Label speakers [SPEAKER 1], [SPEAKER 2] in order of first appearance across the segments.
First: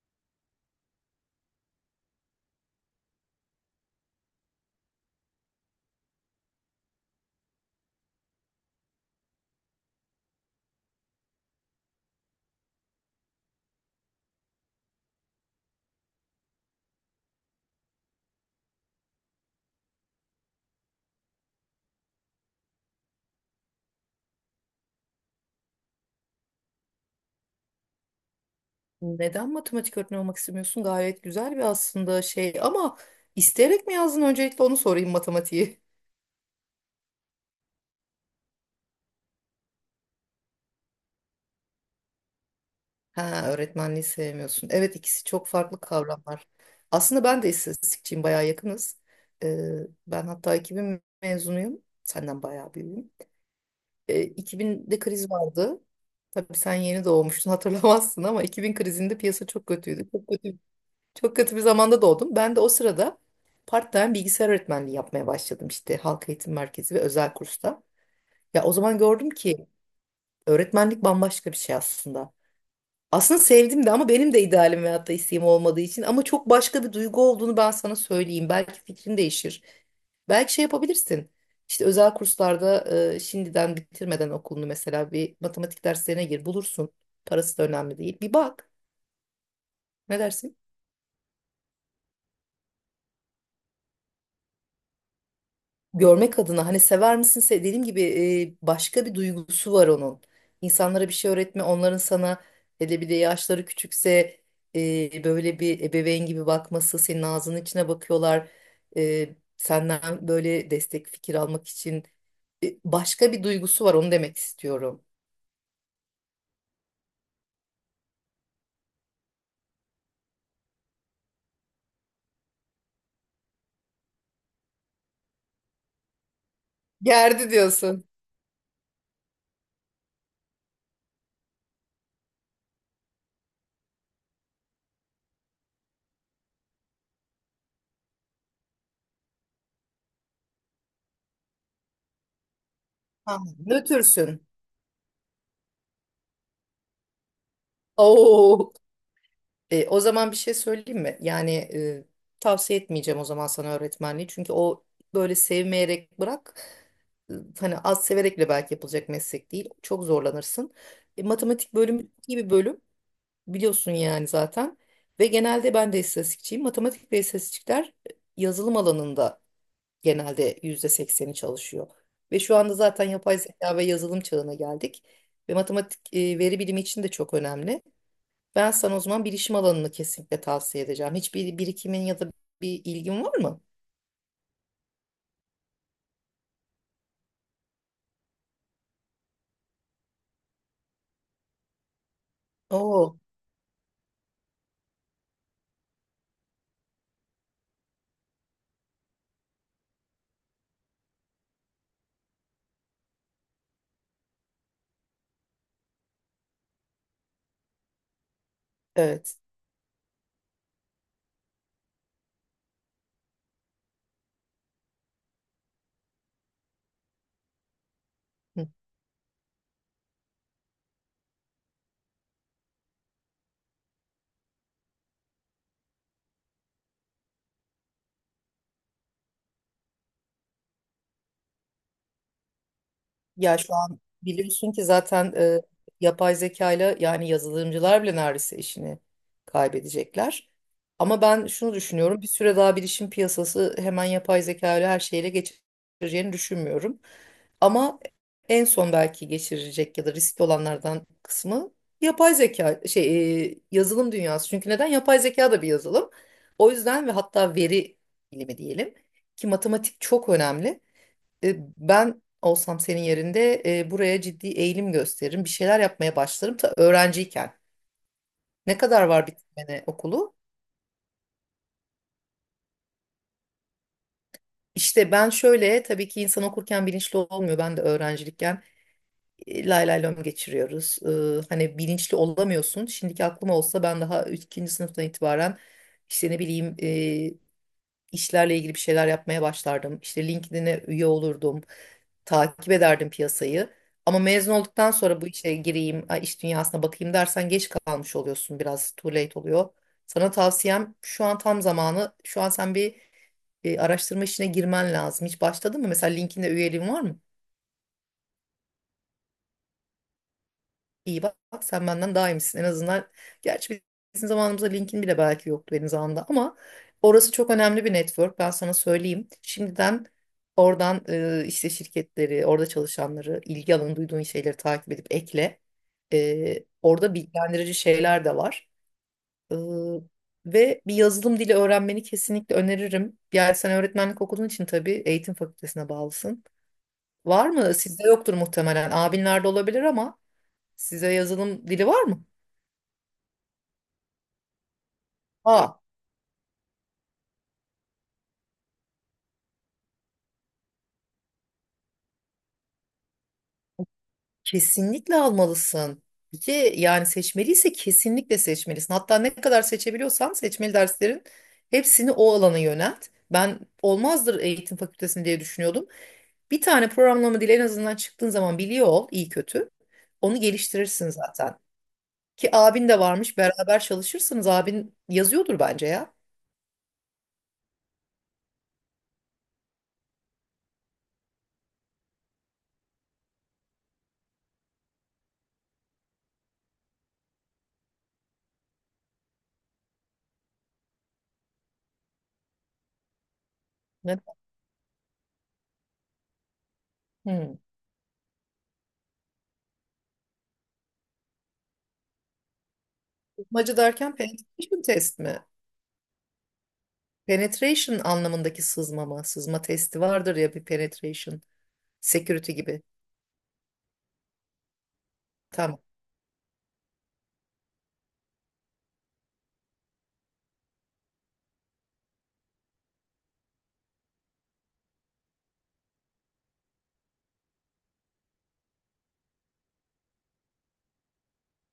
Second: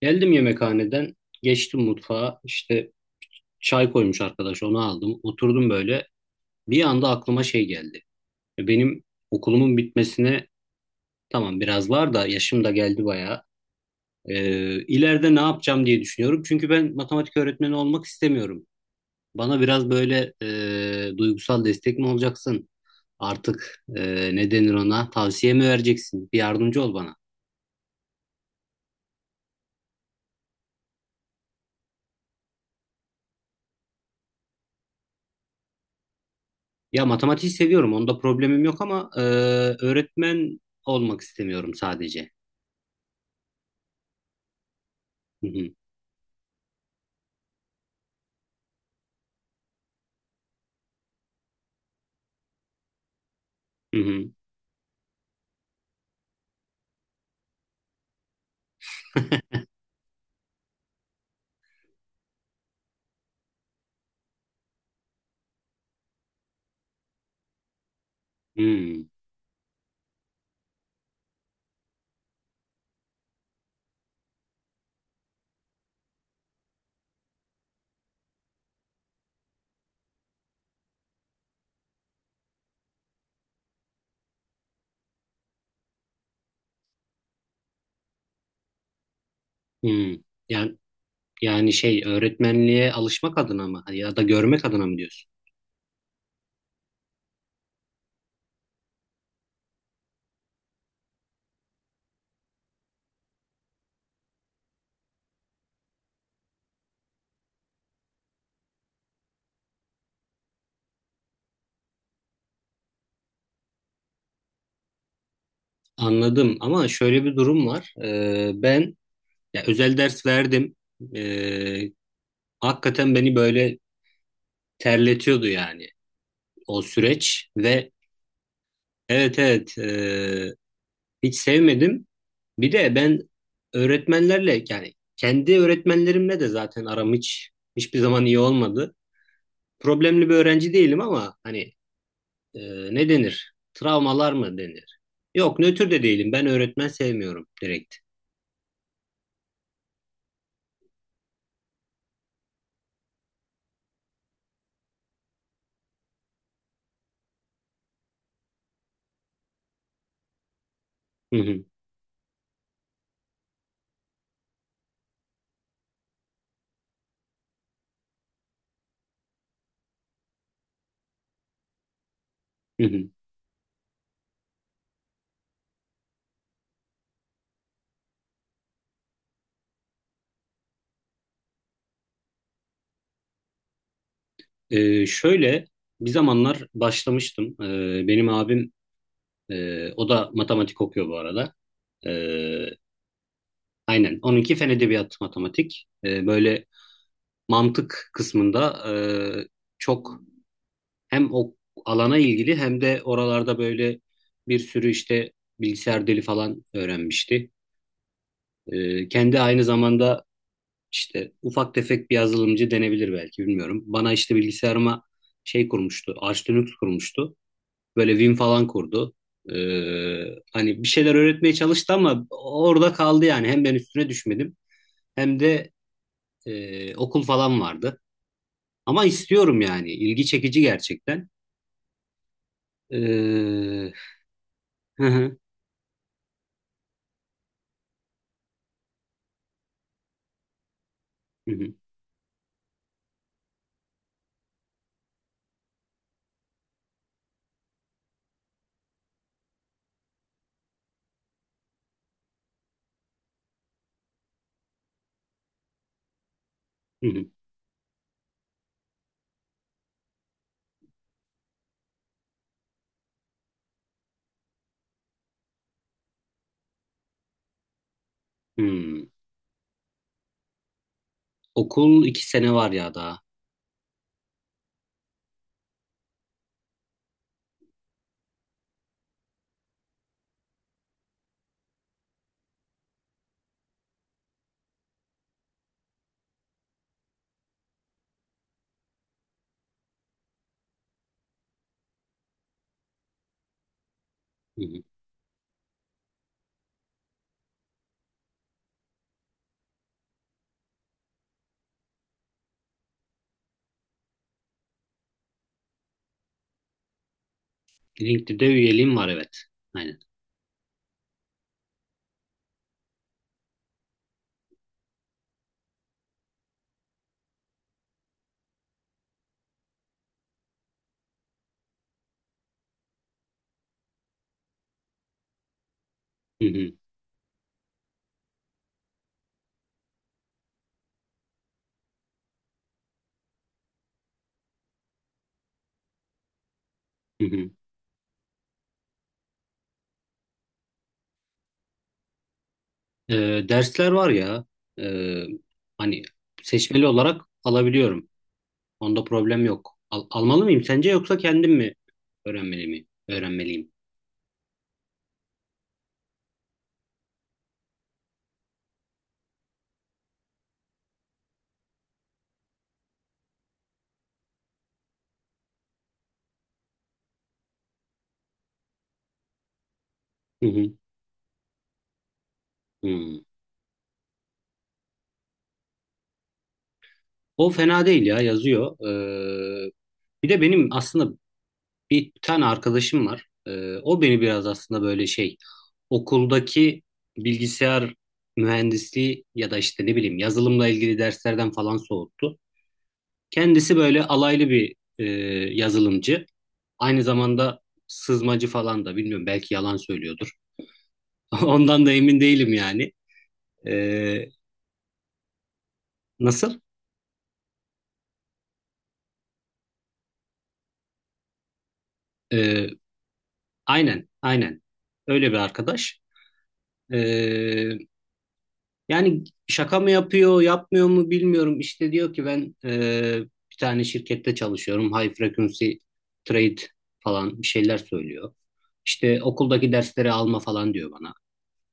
[SPEAKER 1] Geldim yemekhaneden, geçtim mutfağa. İşte çay koymuş arkadaş, onu aldım. Oturdum böyle. Bir anda aklıma şey geldi. Benim okulumun bitmesine tamam biraz var da yaşım da geldi bayağı. E, ileride ne yapacağım diye düşünüyorum. Çünkü ben matematik öğretmeni olmak istemiyorum. Bana biraz böyle duygusal destek mi olacaksın? Artık ne denir ona? Tavsiye mi vereceksin? Bir yardımcı ol bana.
[SPEAKER 2] Neden matematik öğretmeni olmak istemiyorsun? Gayet güzel bir aslında şey ama isteyerek mi yazdın? Öncelikle onu sorayım matematiği.
[SPEAKER 1] Ya matematiği seviyorum. Onda problemim yok ama öğretmen olmak istemiyorum sadece.
[SPEAKER 2] Ha, öğretmenliği sevmiyorsun. Evet ikisi
[SPEAKER 1] Hı
[SPEAKER 2] çok
[SPEAKER 1] hı,
[SPEAKER 2] farklı kavramlar. Aslında ben de istatistikçiyim, bayağı yakınız. Ee, Ben hatta 2000 mezunuyum. Senden bayağı büyüğüm.
[SPEAKER 1] hı hı,
[SPEAKER 2] 2000'de kriz vardı. Tabii sen yeni doğmuştun hatırlamazsın ama 2000 krizinde piyasa çok kötüydü. Çok kötü bir zamanda doğdum. Ben de o sırada part-time bilgisayar öğretmenliği yapmaya başladım işte halk eğitim merkezi ve özel kursta. Ya o zaman gördüm ki öğretmenlik bambaşka bir şey aslında. Aslında sevdim de ama benim de idealim veyahut da isteğim olmadığı için ama çok başka bir duygu olduğunu ben sana söyleyeyim. Belki fikrin değişir. Belki şey yapabilirsin. İşte özel kurslarda şimdiden bitirmeden okulunu mesela bir matematik derslerine gir bulursun. Parası da önemli değil. Bir bak.
[SPEAKER 1] hı, hı.
[SPEAKER 2] Ne dersin?
[SPEAKER 1] Yani şey öğretmenliğe alışmak adına mı ya da görmek adına mı diyorsun?
[SPEAKER 2] Görmek adına hani sever misin dediğim gibi başka bir duygusu var onun. İnsanlara bir şey öğretme onların sana hele bir de yaşları küçükse böyle bir ebeveyn gibi bakması senin ağzının içine bakıyorlar. E, senden böyle destek fikir almak için başka bir duygusu var onu demek istiyorum.
[SPEAKER 1] Anladım ama şöyle bir durum var. E, ben ya özel ders verdim. E, Hakikaten beni böyle terletiyordu yani o süreç
[SPEAKER 2] Gerdi
[SPEAKER 1] ve
[SPEAKER 2] diyorsun.
[SPEAKER 1] evet evet, hiç sevmedim. Bir de ben öğretmenlerle yani kendi öğretmenlerimle de zaten aram hiç hiçbir zaman iyi olmadı. Problemli bir öğrenci değilim ama hani e, ne
[SPEAKER 2] Ha,
[SPEAKER 1] denir? Travmalar
[SPEAKER 2] nötrsün.
[SPEAKER 1] mı denir? Yok nötr de değilim. Ben öğretmen sevmiyorum direkt.
[SPEAKER 2] Oo. E, o zaman bir şey söyleyeyim mi? Yani tavsiye etmeyeceğim o zaman sana öğretmenliği. Çünkü o böyle sevmeyerek bırak. e, Hani az severek bile belki yapılacak meslek değil. Çok zorlanırsın. E,
[SPEAKER 1] Hı hı,
[SPEAKER 2] matematik bölümü çok iyi bir bölüm. Biliyorsun yani zaten. Ve genelde ben de istatistikçiyim. Matematik ve istatistikler e, yazılım alanında genelde %80'i çalışıyor. Ve şu anda
[SPEAKER 1] hı
[SPEAKER 2] zaten
[SPEAKER 1] hı.
[SPEAKER 2] yapay zeka ve yazılım çağına geldik. Ve matematik veri bilimi için de çok önemli. Ben sana o zaman bilişim alanını kesinlikle tavsiye edeceğim. Hiçbir birikimin ya da bir ilgin var mı?
[SPEAKER 1] Şöyle bir zamanlar başlamıştım. Benim abim, o da matematik okuyor bu arada. E,
[SPEAKER 2] Oo,
[SPEAKER 1] aynen. Onunki fen edebiyatı matematik. E, böyle mantık kısmında, e, çok hem o alana ilgili hem de oralarda böyle bir sürü işte bilgisayar dili falan öğrenmişti.
[SPEAKER 2] evet.
[SPEAKER 1] Kendi aynı zamanda işte ufak tefek bir yazılımcı denebilir belki, bilmiyorum. Bana işte bilgisayarıma şey kurmuştu, Arch Linux kurmuştu. Böyle Vim falan kurdu. Hani bir şeyler öğretmeye çalıştı ama orada kaldı yani. Hem ben üstüne düşmedim hem de okul falan vardı. Ama istiyorum yani. İlgi çekici gerçekten.
[SPEAKER 2] Ya
[SPEAKER 1] Ee,
[SPEAKER 2] şu an biliyorsun ki
[SPEAKER 1] hı
[SPEAKER 2] zaten
[SPEAKER 1] hı,
[SPEAKER 2] yapay zekayla yani yazılımcılar bile neredeyse işini kaybedecekler. Ama ben
[SPEAKER 1] hı hı.
[SPEAKER 2] şunu düşünüyorum. Bir süre daha bilişim piyasası hemen yapay zekayla her şeyle geçireceğini düşünmüyorum. Ama en son belki geçirecek ya da riskli olanlardan kısmı yapay zeka şey yazılım dünyası. Çünkü neden? Yapay zeka da bir yazılım. O yüzden
[SPEAKER 1] Hı
[SPEAKER 2] ve
[SPEAKER 1] hı.
[SPEAKER 2] hatta veri bilimi diyelim ki matematik çok önemli. E, ben olsam senin yerinde buraya ciddi eğilim gösteririm. Bir şeyler yapmaya başlarım ta öğrenciyken. Ne kadar
[SPEAKER 1] Hmm.
[SPEAKER 2] var bitirmene okulu?
[SPEAKER 1] Okul iki sene var ya daha.
[SPEAKER 2] İşte ben şöyle tabii ki insan okurken bilinçli olmuyor. Ben de öğrencilikken lay lay lom geçiriyoruz. E, hani bilinçli olamıyorsun. Şimdiki aklım olsa ben daha ikinci sınıftan itibaren işte ne bileyim işlerle ilgili bir şeyler yapmaya başlardım. İşte LinkedIn'e üye olurdum. Takip ederdim piyasayı. Ama mezun
[SPEAKER 1] Hı hı.
[SPEAKER 2] olduktan sonra bu işe gireyim, ay, iş dünyasına bakayım dersen geç kalmış oluyorsun. Biraz too late oluyor. Sana tavsiyem şu an tam zamanı. Şu an sen bir araştırma işine girmen lazım. Hiç başladın mı? Mesela LinkedIn'de üyeliğin var mı?
[SPEAKER 1] LinkedIn'de üyeliğim var, evet. Aynen.
[SPEAKER 2] İyi bak, sen benden daha iyi misin en azından. Gerçi bizim zamanımızda LinkedIn bile belki yoktu benim zamanımda ama orası çok önemli bir network ben sana söyleyeyim. Şimdiden oradan işte şirketleri, orada çalışanları, ilgi alanı duyduğun şeyleri takip edip ekle.
[SPEAKER 1] Hı
[SPEAKER 2] E,
[SPEAKER 1] hı.
[SPEAKER 2] orada bilgilendirici şeyler de var. E, ve bir yazılım dili öğrenmeni kesinlikle öneririm. Yani sen öğretmenlik okuduğun için tabii eğitim fakültesine bağlısın.
[SPEAKER 1] Hı
[SPEAKER 2] Var
[SPEAKER 1] hı.
[SPEAKER 2] mı? Sizde yoktur muhtemelen. Abinlerde olabilir ama size yazılım dili var mı?
[SPEAKER 1] Dersler var ya. ee,
[SPEAKER 2] Aa,
[SPEAKER 1] Hani seçmeli olarak alabiliyorum. Onda problem yok. Almalı mıyım sence yoksa kendim mi öğrenmeli mi? Öğrenmeliyim.
[SPEAKER 2] kesinlikle almalısın. Bir de yani seçmeliyse kesinlikle seçmelisin. Hatta ne kadar seçebiliyorsan seçmeli derslerin hepsini o alana yönelt. Ben olmazdır eğitim fakültesini diye düşünüyordum. Bir tane programlama dili en azından çıktığın zaman biliyor ol iyi kötü. Onu
[SPEAKER 1] Hı hı.
[SPEAKER 2] geliştirirsin zaten. Ki abin de
[SPEAKER 1] Hmm.
[SPEAKER 2] varmış, beraber çalışırsınız, abin yazıyordur bence ya.
[SPEAKER 1] O fena değil ya, yazıyor. Bir de benim aslında bir tane arkadaşım var. O beni biraz aslında böyle şey okuldaki bilgisayar mühendisliği ya da işte ne bileyim yazılımla ilgili derslerden falan soğuttu. Kendisi böyle
[SPEAKER 2] Ne?
[SPEAKER 1] alaylı bir yazılımcı. Aynı
[SPEAKER 2] Hmm.
[SPEAKER 1] zamanda sızmacı falan da, bilmiyorum, belki yalan söylüyordur. Ondan da emin değilim yani. E,
[SPEAKER 2] Sızmacı derken penetration test mi?
[SPEAKER 1] nasıl?
[SPEAKER 2] Penetration anlamındaki sızma mı? Sızma testi vardır ya, bir penetration. Security
[SPEAKER 1] E,
[SPEAKER 2] gibi.
[SPEAKER 1] aynen aynen, öyle bir
[SPEAKER 2] Tamam.
[SPEAKER 1] arkadaş. E, Yani şaka mı yapıyor, yapmıyor mu bilmiyorum. İşte diyor ki ben bir tane şirkette çalışıyorum. High frequency trade falan bir şeyler söylüyor. İşte okuldaki dersleri alma falan diyor bana.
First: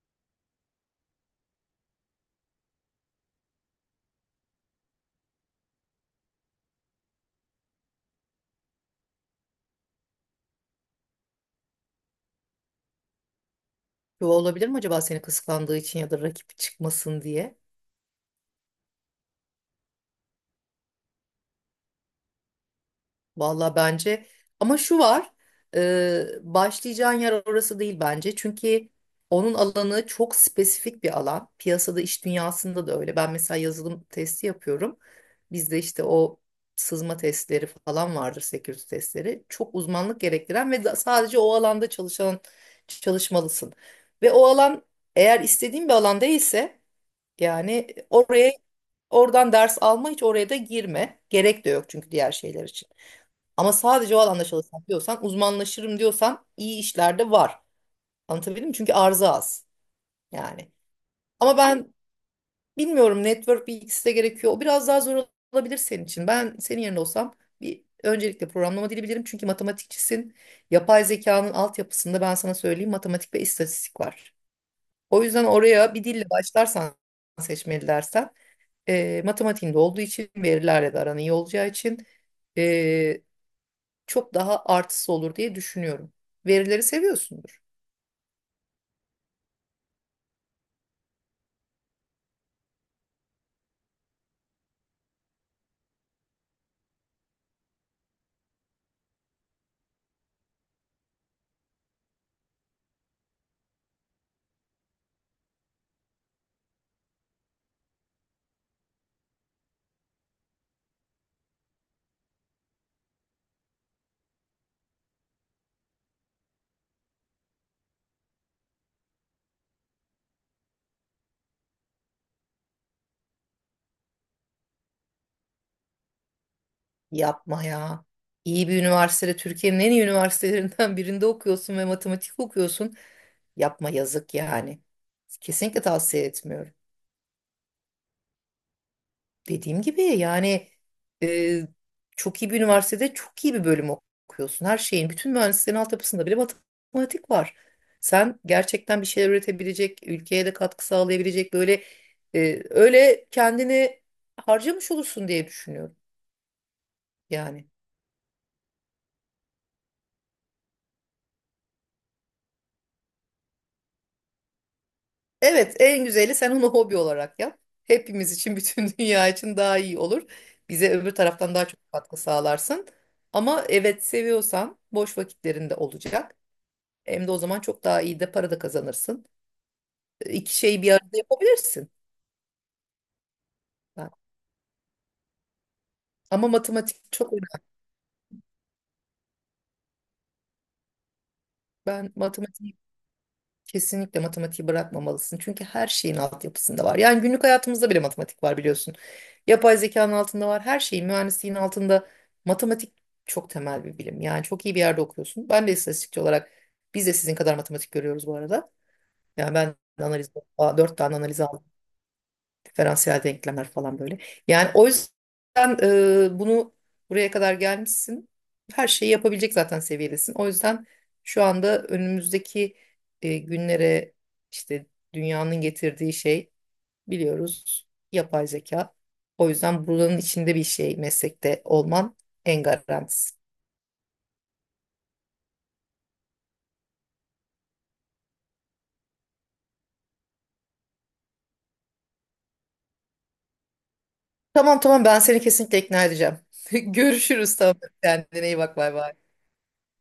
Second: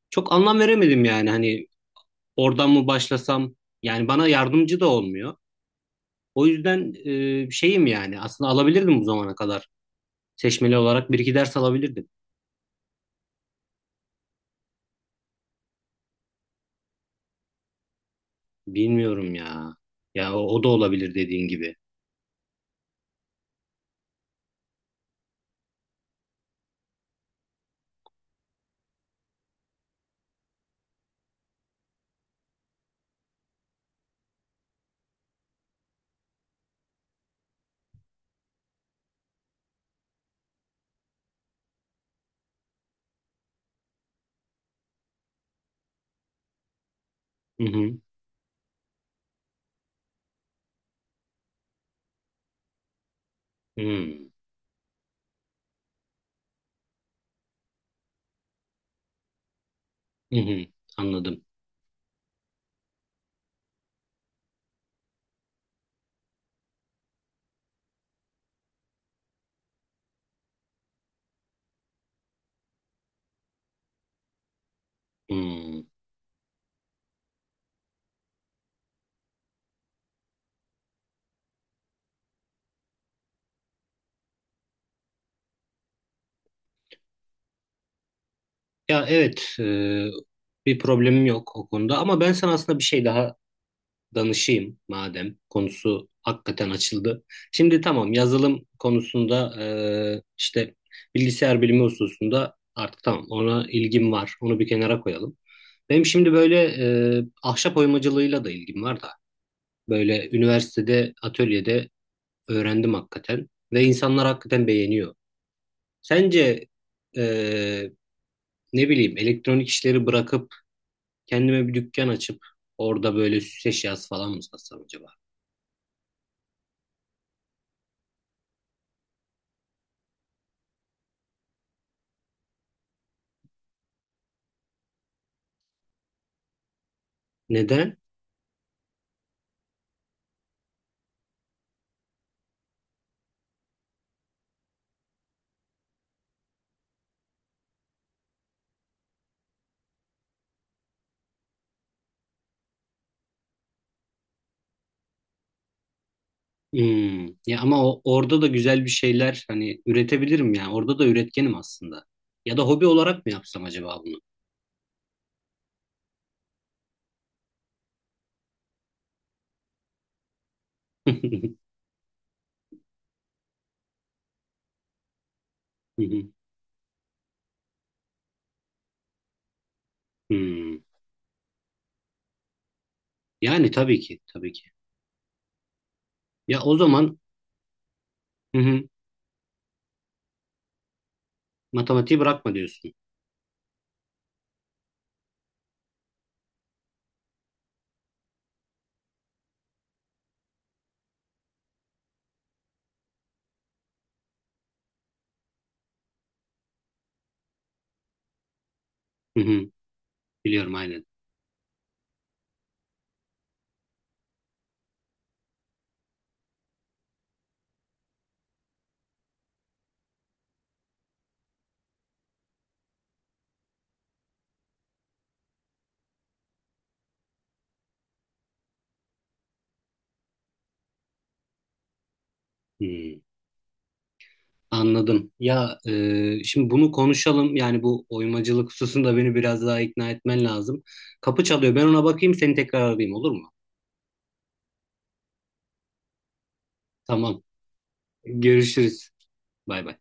[SPEAKER 1] Çok anlam veremedim yani hani oradan mı başlasam, yani bana yardımcı da olmuyor. O yüzden şeyim yani aslında alabilirdim bu zamana kadar. Seçmeli olarak bir iki ders alabilirdim.
[SPEAKER 2] Bu olabilir mi acaba seni kıskandığı için ya da rakip çıkmasın diye?
[SPEAKER 1] Bilmiyorum ya. Ya o da olabilir dediğin gibi.
[SPEAKER 2] Valla bence, ama şu var başlayacağın yer orası değil bence. Çünkü onun alanı çok spesifik bir alan, piyasada iş dünyasında da öyle. Ben mesela yazılım testi yapıyorum, bizde işte o sızma testleri falan vardır, security testleri çok uzmanlık gerektiren ve sadece o alanda çalışan çalışmalısın. Ve o alan eğer istediğin bir alan değilse,
[SPEAKER 1] Hı
[SPEAKER 2] yani
[SPEAKER 1] hı.
[SPEAKER 2] oraya, oradan ders alma, hiç oraya da girme, gerek de yok çünkü diğer şeyler için. Ama sadece o
[SPEAKER 1] Hmm.
[SPEAKER 2] alanda çalışmak diyorsan, uzmanlaşırım diyorsan iyi işlerde var. Anlatabildim mi? Çünkü arzı az
[SPEAKER 1] Hı hı.
[SPEAKER 2] yani.
[SPEAKER 1] Anladım.
[SPEAKER 2] Ama ben bilmiyorum, network bir ikisi de gerekiyor. O biraz daha zor olabilir senin için. Ben senin yerinde olsam bir öncelikle programlama dili bilirim. Çünkü matematikçisin. Yapay zekanın altyapısında ben sana söyleyeyim matematik ve istatistik var. O yüzden
[SPEAKER 1] Hı.
[SPEAKER 2] oraya bir dille başlarsan, seçmeli dersen, matematiğinde olduğu için, verilerle de aran iyi olacağı için, e, çok daha artısı olur diye düşünüyorum. Verileri seviyorsundur.
[SPEAKER 1] Ya evet, bir problemim yok o konuda ama ben sana aslında bir şey daha danışayım madem konusu hakikaten açıldı. Şimdi tamam yazılım konusunda işte bilgisayar bilimi hususunda artık tamam ona ilgim var. Onu bir kenara koyalım. Benim şimdi böyle ahşap oymacılığıyla da ilgim var da böyle üniversitede atölyede öğrendim hakikaten ve insanlar hakikaten beğeniyor. Sence e, ne bileyim elektronik işleri bırakıp kendime bir dükkan açıp orada böyle süs eşyası falan mı satsam acaba?
[SPEAKER 2] Yapma ya. İyi bir üniversitede, Türkiye'nin en iyi üniversitelerinden birinde okuyorsun ve matematik okuyorsun. Yapma, yazık yani. Kesinlikle tavsiye etmiyorum.
[SPEAKER 1] Neden?
[SPEAKER 2] Dediğim gibi yani, e, çok iyi bir üniversitede çok iyi bir bölüm okuyorsun. Her şeyin, bütün mühendislerin altyapısında bile matematik var. Sen gerçekten bir şeyler üretebilecek, ülkeye de katkı sağlayabilecek böyle, öyle kendini harcamış olursun diye düşünüyorum.
[SPEAKER 1] Hmm. Ya
[SPEAKER 2] Yani.
[SPEAKER 1] ama orada da güzel bir şeyler hani üretebilirim ya. Orada da üretkenim aslında. Ya da hobi olarak mı yapsam acaba bunu?
[SPEAKER 2] Evet, en güzeli sen onu hobi olarak yap. Hepimiz için, bütün dünya için daha iyi olur. Bize öbür taraftan daha çok katkı sağlarsın. Ama evet, seviyorsan boş vakitlerinde olacak. Hem de o zaman çok daha iyi de para da kazanırsın. E, İki
[SPEAKER 1] Hmm.
[SPEAKER 2] şeyi bir arada yapabilirsin.
[SPEAKER 1] Yani tabii
[SPEAKER 2] Ben-
[SPEAKER 1] ki, tabii ki.
[SPEAKER 2] Ama
[SPEAKER 1] Ya o
[SPEAKER 2] matematik
[SPEAKER 1] zaman,
[SPEAKER 2] çok önemli.
[SPEAKER 1] hı hı,
[SPEAKER 2] Ben
[SPEAKER 1] matematiği bırakma
[SPEAKER 2] matematik
[SPEAKER 1] diyorsun.
[SPEAKER 2] Kesinlikle matematiği bırakmamalısın. Çünkü her şeyin altyapısında var. Yani günlük hayatımızda bile matematik var biliyorsun. Yapay zekanın altında var. Her şeyin, mühendisliğin altında matematik çok temel bir bilim. Yani çok iyi bir yerde okuyorsun. Ben de istatistikçi olarak biz de sizin kadar matematik görüyoruz bu arada.
[SPEAKER 1] Hı
[SPEAKER 2] Yani
[SPEAKER 1] hı,
[SPEAKER 2] ben de analiz,
[SPEAKER 1] biliyorum
[SPEAKER 2] dört
[SPEAKER 1] aynen.
[SPEAKER 2] tane analiz aldım. Diferansiyel denklemler falan böyle. Yani o yüzden bunu buraya kadar gelmişsin. Her şeyi yapabilecek zaten seviyedesin. O yüzden şu anda önümüzdeki günlere işte dünyanın getirdiği şey biliyoruz, yapay zeka. O yüzden buranın içinde bir şey meslekte olman en
[SPEAKER 1] Hmm.
[SPEAKER 2] garantisi.
[SPEAKER 1] Anladım. Ya şimdi bunu konuşalım. Yani bu oymacılık hususunda beni biraz daha ikna etmen lazım. Kapı çalıyor. Ben ona bakayım, seni tekrar arayayım olur mu?
[SPEAKER 2] Tamam, tamam, ben seni kesinlikle ikna edeceğim.
[SPEAKER 1] Tamam.
[SPEAKER 2] Görüşürüz, tamam. Kendine iyi bak, bay
[SPEAKER 1] Görüşürüz.
[SPEAKER 2] bay.
[SPEAKER 1] Bay bay.